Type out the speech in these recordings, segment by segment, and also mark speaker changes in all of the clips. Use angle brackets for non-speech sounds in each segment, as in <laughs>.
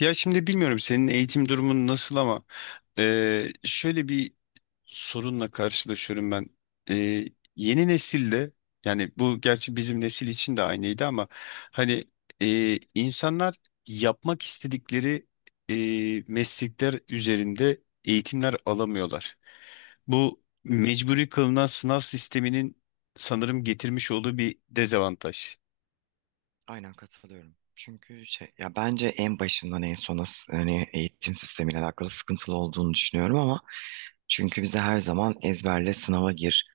Speaker 1: Ya şimdi bilmiyorum senin eğitim durumun nasıl ama şöyle bir sorunla karşılaşıyorum ben. Yeni nesilde, yani bu gerçi bizim nesil için de aynıydı ama hani insanlar yapmak istedikleri meslekler üzerinde eğitimler alamıyorlar. Bu
Speaker 2: Evet,
Speaker 1: mecburi kılınan sınav sisteminin sanırım getirmiş olduğu bir dezavantaj.
Speaker 2: aynen katılıyorum. Çünkü bence en başından en sona hani eğitim sistemiyle alakalı sıkıntılı olduğunu düşünüyorum ama çünkü bize her zaman ezberle sınava gir.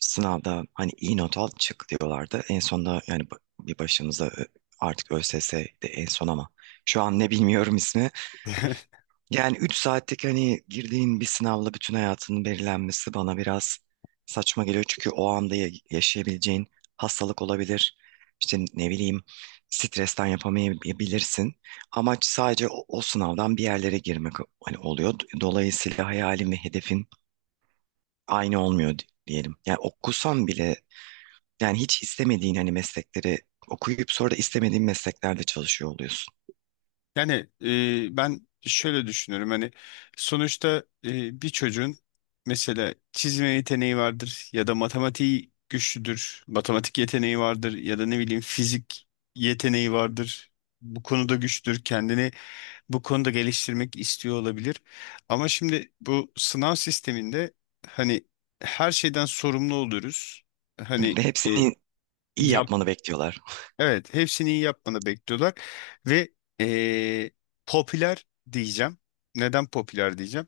Speaker 2: Sınavda hani iyi not al çık diyorlardı. En sonunda yani bir başımıza artık ÖSS de en son ama şu an ne bilmiyorum ismi.
Speaker 1: <laughs>
Speaker 2: Yani 3 saatlik hani girdiğin bir sınavla bütün hayatının belirlenmesi bana biraz saçma geliyor. Çünkü o anda yaşayabileceğin hastalık olabilir. İşte ne bileyim stresten yapamayabilirsin. Amaç sadece o sınavdan bir yerlere girmek hani oluyor. Dolayısıyla hayalin ve hedefin aynı olmuyor diyelim. Yani okusan bile yani hiç istemediğin hani meslekleri okuyup sonra da istemediğin mesleklerde çalışıyor oluyorsun.
Speaker 1: Yani ben şöyle düşünüyorum. Hani sonuçta bir çocuğun mesela çizme yeteneği vardır ya da matematiği güçlüdür, matematik yeteneği vardır ya da ne bileyim fizik yeteneği vardır. Bu konuda güçlüdür, kendini bu konuda geliştirmek istiyor olabilir. Ama şimdi bu sınav sisteminde hani her şeyden sorumlu oluruz. Hani
Speaker 2: Ve
Speaker 1: e,
Speaker 2: hepsini iyi
Speaker 1: yap
Speaker 2: yapmanı bekliyorlar.
Speaker 1: evet, hepsini iyi yapmanı bekliyorlar ve eee, popüler diyeceğim. Neden popüler diyeceğim?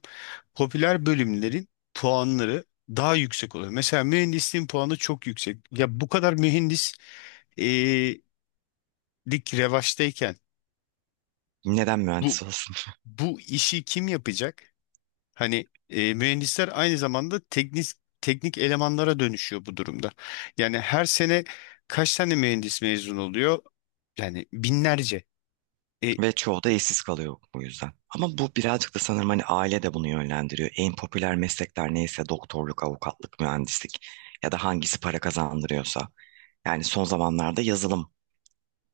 Speaker 1: Popüler bölümlerin puanları daha yüksek oluyor. Mesela mühendisliğin puanı çok yüksek. Ya bu kadar mühendislik revaçtayken
Speaker 2: Neden
Speaker 1: bu
Speaker 2: mühendis?
Speaker 1: bu işi kim yapacak? Hani mühendisler aynı zamanda teknik elemanlara dönüşüyor bu durumda. Yani her sene kaç tane mühendis mezun oluyor? Yani binlerce. E,
Speaker 2: Ve çoğu da işsiz kalıyor bu yüzden. Ama bu birazcık da sanırım hani aile de bunu yönlendiriyor. En popüler meslekler neyse doktorluk, avukatlık, mühendislik ya da hangisi para kazandırıyorsa. Yani son zamanlarda yazılım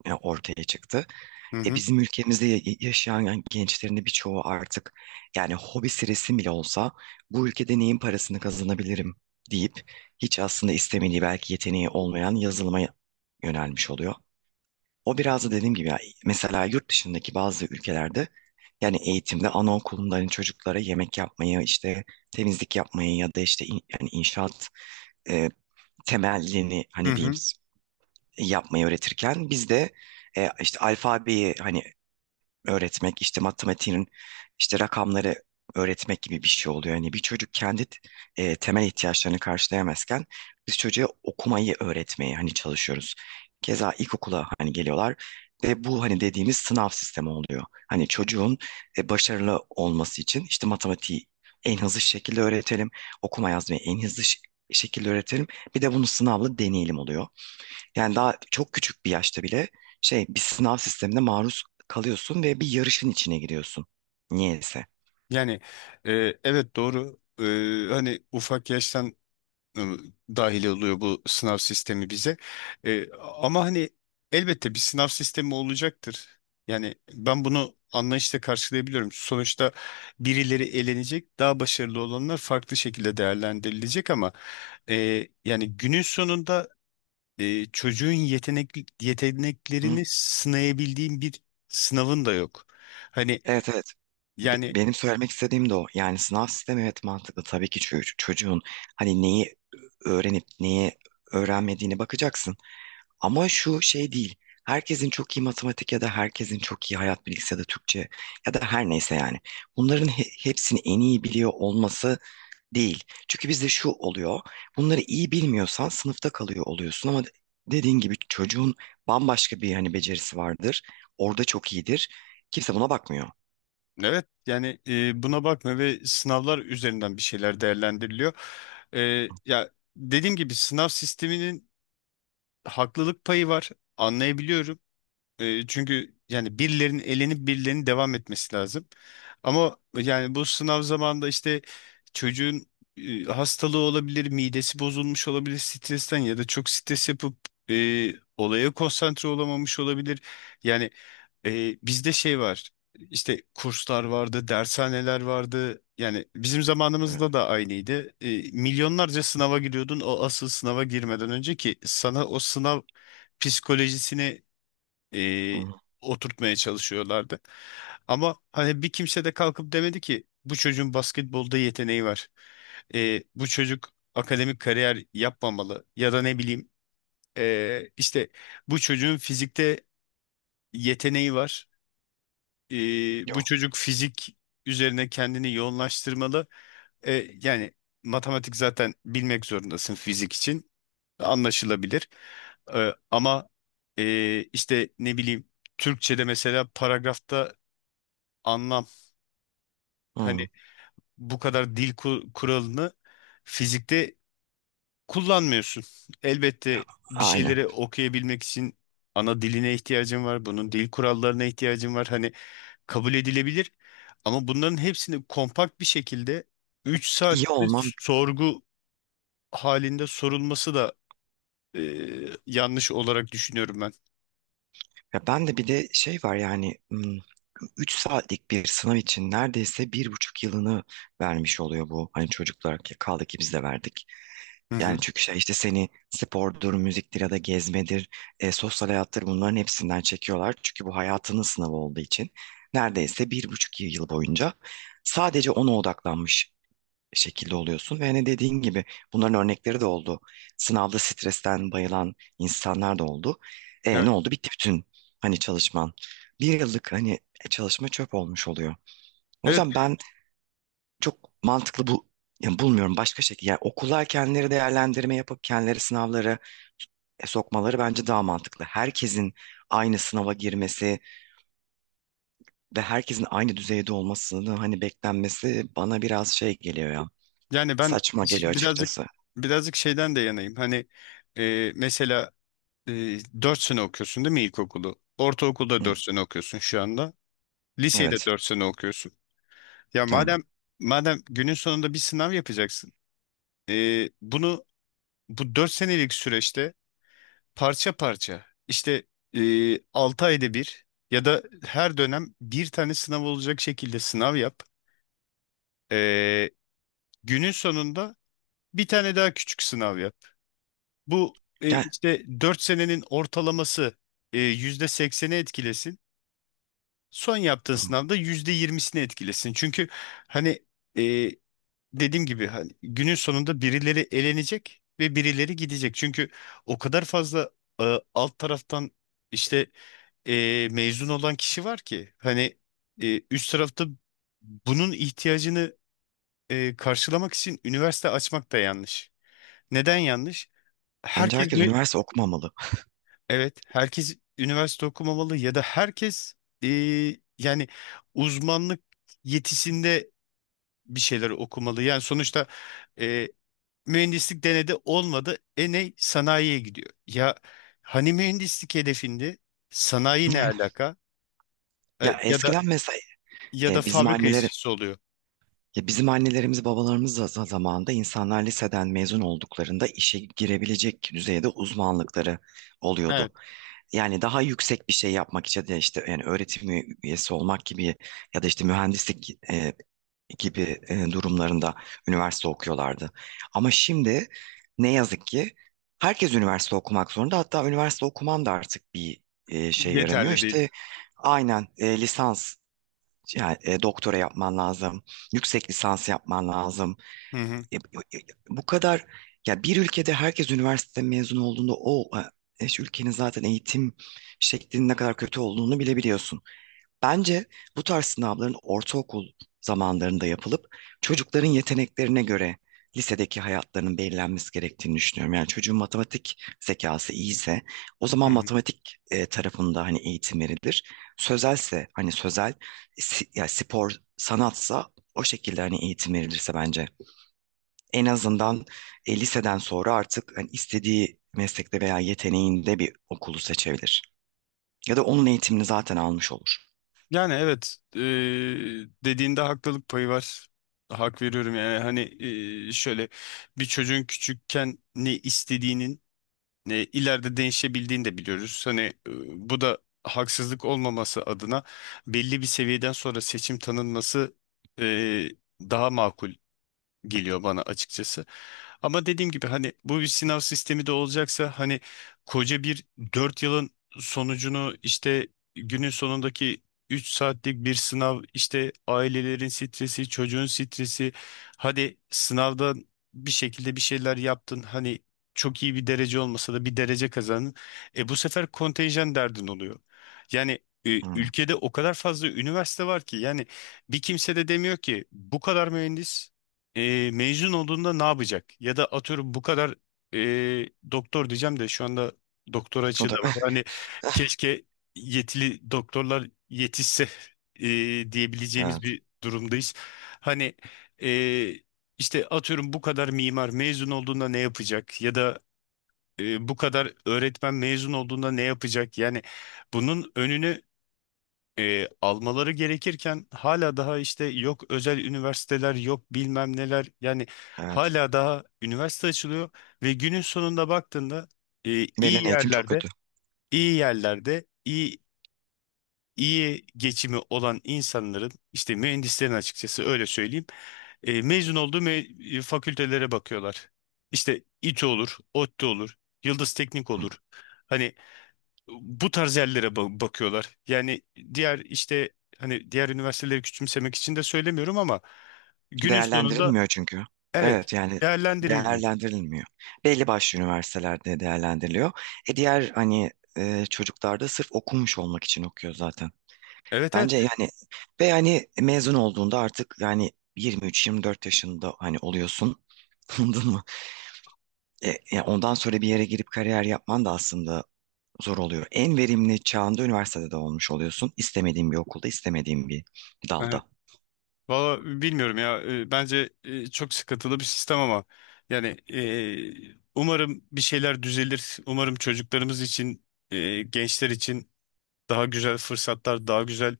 Speaker 2: ortaya çıktı.
Speaker 1: hı
Speaker 2: E
Speaker 1: hı.
Speaker 2: bizim ülkemizde yaşayan gençlerin de birçoğu artık yani hobisi resim bile olsa bu ülkede neyin parasını kazanabilirim deyip hiç aslında istemediği belki yeteneği olmayan yazılıma yönelmiş oluyor. O biraz da dediğim gibi ya, mesela yurt dışındaki bazı ülkelerde yani eğitimde anaokulunda hani çocuklara yemek yapmayı işte temizlik yapmayı ya da işte yani inşaat e, temelini
Speaker 1: Hı
Speaker 2: hani diyeyim
Speaker 1: hı.
Speaker 2: yapmayı öğretirken bizde işte alfabeyi hani öğretmek, işte matematiğin işte rakamları öğretmek gibi bir şey oluyor. Yani bir çocuk kendi temel ihtiyaçlarını karşılayamazken biz çocuğa okumayı öğretmeye hani çalışıyoruz. Keza ilkokula hani geliyorlar ve bu hani dediğimiz sınav sistemi oluyor. Hani çocuğun başarılı olması için işte matematiği en hızlı şekilde öğretelim, okuma yazmayı en hızlı şekilde öğretelim. Bir de bunu sınavla deneyelim oluyor. Yani daha çok küçük bir yaşta bile şey bir sınav sistemine maruz kalıyorsun ve bir yarışın içine giriyorsun. Niyeyse.
Speaker 1: Yani e, evet, doğru. Hani ufak yaştan e, dahil oluyor bu sınav sistemi bize. Ama hani elbette bir sınav sistemi olacaktır. Yani ben bunu anlayışla karşılayabiliyorum. Sonuçta birileri elenecek, daha başarılı olanlar farklı şekilde değerlendirilecek, ama yani günün sonunda çocuğun
Speaker 2: Hı?
Speaker 1: yeteneklerini sınayabildiğin bir sınavın da yok. Hani
Speaker 2: Evet, evet.
Speaker 1: yani,
Speaker 2: Benim söylemek istediğim de o. Yani sınav sistemi evet mantıklı. Tabii ki çocuğun hani neyi öğrenip neyi öğrenmediğine bakacaksın. Ama şu şey değil. Herkesin çok iyi matematik ya da herkesin çok iyi hayat bilgisi ya da Türkçe ya da her neyse yani. Bunların hepsini en iyi biliyor olması değil. Çünkü bizde şu oluyor. Bunları iyi bilmiyorsan sınıfta kalıyor oluyorsun ama dediğin gibi çocuğun bambaşka bir hani becerisi vardır. Orada çok iyidir. Kimse buna bakmıyor.
Speaker 1: evet, yani, buna bakma ve sınavlar üzerinden bir şeyler değerlendiriliyor. E, ya dediğim gibi sınav sisteminin haklılık payı var, anlayabiliyorum, çünkü yani birilerinin elenip birilerinin devam etmesi lazım. Ama yani bu sınav zamanında işte çocuğun hastalığı olabilir, midesi bozulmuş olabilir stresten ya da çok stres yapıp olaya konsantre olamamış olabilir. Yani bizde şey var. İşte kurslar vardı, dershaneler vardı. Yani bizim
Speaker 2: Evet.
Speaker 1: zamanımızda da aynıydı. Milyonlarca sınava giriyordun o asıl sınava girmeden önce, ki sana o sınav psikolojisini e,
Speaker 2: Hı.
Speaker 1: oturtmaya çalışıyorlardı. Ama hani bir kimse de kalkıp demedi ki bu çocuğun basketbolda yeteneği var. Bu çocuk akademik kariyer yapmamalı ya da ne bileyim işte bu çocuğun fizikte yeteneği var. E, bu
Speaker 2: Yok.
Speaker 1: çocuk fizik üzerine kendini yoğunlaştırmalı. E, yani matematik zaten bilmek zorundasın fizik için, anlaşılabilir. Ama işte ne bileyim, Türkçe'de mesela paragrafta anlam, hani
Speaker 2: Hı.
Speaker 1: bu kadar dil kuralını fizikte kullanmıyorsun. Elbette
Speaker 2: Ya,
Speaker 1: bir
Speaker 2: aynen.
Speaker 1: şeyleri okuyabilmek için ana diline ihtiyacın var. Bunun dil kurallarına ihtiyacın var. Hani kabul edilebilir. Ama bunların hepsini kompakt bir şekilde 3
Speaker 2: İyi
Speaker 1: saatte
Speaker 2: olmam.
Speaker 1: sorgu halinde sorulması da e, yanlış olarak düşünüyorum ben.
Speaker 2: Ya ben de bir de şey var yani 3 saatlik bir sınav için neredeyse bir buçuk yılını vermiş oluyor bu. Hani çocuklar kaldı ki biz de verdik.
Speaker 1: Hı
Speaker 2: Yani
Speaker 1: hı.
Speaker 2: çünkü şey işte seni spordur, müziktir ya da gezmedir, sosyal hayattır bunların hepsinden çekiyorlar. Çünkü bu hayatının sınavı olduğu için neredeyse bir buçuk yıl boyunca sadece ona odaklanmış şekilde oluyorsun. Ve hani dediğin gibi bunların örnekleri de oldu. Sınavda stresten bayılan insanlar da oldu. E, ne oldu? Bitti bütün hani çalışman. Bir yıllık hani çalışma çöp olmuş oluyor. O
Speaker 1: Evet,
Speaker 2: yüzden ben çok mantıklı bu yani bulmuyorum başka şekilde. Yani okullar kendileri değerlendirme yapıp kendileri sınavları sokmaları bence daha mantıklı. Herkesin aynı sınava girmesi ve herkesin aynı düzeyde olmasını hani beklenmesi bana biraz şey geliyor ya.
Speaker 1: yani ben,
Speaker 2: Saçma geliyor
Speaker 1: ş- birazcık
Speaker 2: açıkçası.
Speaker 1: birazcık şeyden de yanayım. Hani mesela e, 4 sene okuyorsun değil mi ilkokulu? Ortaokulda
Speaker 2: Hı,
Speaker 1: 4 sene okuyorsun şu anda. Liseyi de
Speaker 2: evet.
Speaker 1: 4 sene okuyorsun. Ya
Speaker 2: Yani.
Speaker 1: madem günün sonunda bir sınav yapacaksın, bunu bu 4 senelik süreçte parça parça, işte 6 ayda bir ya da her dönem bir tane sınav olacak şekilde sınav yap. E, günün sonunda bir tane daha küçük sınav yap. Bu
Speaker 2: Gel.
Speaker 1: işte 4 senenin ortalaması %80'i etkilesin. Son yaptığın sınavda %20'sini etkilesin. Çünkü hani e, dediğim gibi hani günün sonunda birileri elenecek ve birileri gidecek. Çünkü o kadar fazla alt taraftan işte mezun olan kişi var ki, hani üst tarafta bunun ihtiyacını karşılamak için üniversite açmak da yanlış. Neden yanlış?
Speaker 2: Bence
Speaker 1: Herkes
Speaker 2: herkes
Speaker 1: mü-
Speaker 2: üniversite okumamalı.
Speaker 1: Evet, herkes üniversite okumamalı ya da herkes e, yani uzmanlık yetisinde bir şeyler okumalı. Yani sonuçta e, mühendislik denedi, olmadı. Ne? Sanayiye gidiyor. Ya hani mühendislik hedefinde sanayi ne
Speaker 2: <laughs>
Speaker 1: alaka? E,
Speaker 2: Ya
Speaker 1: ya da
Speaker 2: eskiden mesela
Speaker 1: evet,
Speaker 2: bizim
Speaker 1: fabrika yanlış
Speaker 2: anneleri,
Speaker 1: işçisi oluyor.
Speaker 2: ya bizim annelerimiz babalarımız da zamanında insanlar liseden mezun olduklarında işe girebilecek düzeyde uzmanlıkları
Speaker 1: Evet.
Speaker 2: oluyordu. Yani daha yüksek bir şey yapmak için de işte yani öğretim üyesi olmak gibi ya da işte mühendislik gibi durumlarında üniversite okuyorlardı. Ama şimdi ne yazık ki herkes üniversite okumak zorunda. Hatta üniversite okuman da artık bir
Speaker 1: Evet,
Speaker 2: şey
Speaker 1: yeterli,
Speaker 2: yaramıyor.
Speaker 1: evet, değil.
Speaker 2: İşte aynen lisans yani doktora yapman lazım. Yüksek lisans yapman lazım
Speaker 1: Hı hı.
Speaker 2: e, e, e, e, bu kadar ya bir ülkede herkes üniversite mezunu olduğunda o şu ülkenin zaten eğitim şeklinin ne kadar kötü olduğunu bilebiliyorsun. Bence bu tarz sınavların ortaokul zamanlarında yapılıp çocukların yeteneklerine göre lisedeki hayatlarının belirlenmesi gerektiğini düşünüyorum. Yani çocuğun matematik zekası iyiyse o
Speaker 1: Hı
Speaker 2: zaman
Speaker 1: hı.
Speaker 2: matematik tarafında hani eğitim verilir. Sözelse hani sözel ya spor sanatsa o şekilde hani eğitim verilirse bence en azından liseden sonra artık hani istediği meslekte veya yeteneğinde bir okulu seçebilir. Ya da onun eğitimini zaten almış olur.
Speaker 1: Yani evet, dediğinde haklılık payı var. Hak veriyorum. Yani hani şöyle, bir çocuğun küçükken ne istediğinin ne ileride değişebildiğini de biliyoruz. Hani bu da haksızlık olmaması adına belli bir seviyeden sonra seçim tanınması e, daha makul geliyor bana açıkçası. Ama dediğim gibi hani bu bir sınav sistemi de olacaksa, hani koca bir 4 yılın sonucunu, işte günün sonundaki 3 saatlik bir sınav, işte ailelerin stresi, çocuğun stresi, hadi sınavdan bir şekilde bir şeyler yaptın, hani çok iyi bir derece olmasa da bir derece kazandın. Bu sefer kontenjan derdin oluyor. Yani
Speaker 2: Hı.
Speaker 1: ülkede o kadar fazla üniversite var ki, yani bir kimse de demiyor ki bu kadar mühendis mezun olduğunda ne yapacak? Ya da atıyorum bu kadar doktor diyeceğim, de şu anda doktor
Speaker 2: O
Speaker 1: açığı
Speaker 2: da
Speaker 1: da var.
Speaker 2: <laughs>
Speaker 1: Hani keşke yetili doktorlar yetişse, diyebileceğimiz
Speaker 2: evet,
Speaker 1: bir durumdayız. Hani e, işte atıyorum bu kadar mimar mezun olduğunda ne yapacak? Ya da bu kadar öğretmen mezun olduğunda ne yapacak? Yani bunun önünü almaları gerekirken hala daha, işte yok özel üniversiteler, yok bilmem neler, yani
Speaker 2: evet.
Speaker 1: hala daha üniversite açılıyor ve günün sonunda baktığında e, iyi
Speaker 2: Verilen eğitim çok
Speaker 1: yerlerde
Speaker 2: kötü.
Speaker 1: iyi yerlerde iyi geçimi olan insanların, işte mühendislerin, açıkçası öyle söyleyeyim, mezun olduğu fakültelere bakıyorlar. İşte İTÜ olur, ODTÜ olur, Yıldız Teknik
Speaker 2: Hı.
Speaker 1: olur. Hani bu tarz yerlere bakıyorlar. Yani diğer, işte hani diğer üniversiteleri küçümsemek için de söylemiyorum, ama günün sonunda,
Speaker 2: Değerlendirilmiyor çünkü.
Speaker 1: evet,
Speaker 2: Evet yani
Speaker 1: değerlendirilmiyor.
Speaker 2: değerlendirilmiyor. Belli başlı üniversitelerde değerlendiriliyor. E diğer hani çocuklar da sırf okumuş olmak için okuyor zaten.
Speaker 1: Evet, evet.
Speaker 2: Bence yani ve yani mezun olduğunda artık yani 23-24 yaşında hani oluyorsun. <laughs> Anladın mı? Ondan sonra bir yere girip kariyer yapman da aslında zor oluyor. En verimli çağında üniversitede de olmuş oluyorsun. İstemediğin bir okulda, istemediğin bir dalda.
Speaker 1: Evet. Valla bilmiyorum ya. Bence çok sıkıntılı bir sistem, ama yani umarım bir şeyler düzelir. Umarım çocuklarımız için, gençler için daha güzel fırsatlar, daha güzel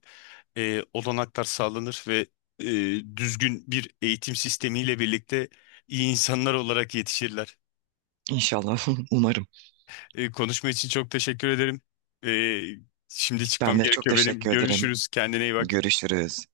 Speaker 1: olanaklar sağlanır ve düzgün bir eğitim sistemiyle birlikte iyi insanlar olarak yetişirler.
Speaker 2: İnşallah, <laughs> umarım.
Speaker 1: Konuşma için çok teşekkür ederim. E, şimdi çıkmam
Speaker 2: Ben de çok
Speaker 1: gerekiyor benim.
Speaker 2: teşekkür ederim.
Speaker 1: Görüşürüz. Kendine iyi bak.
Speaker 2: Görüşürüz.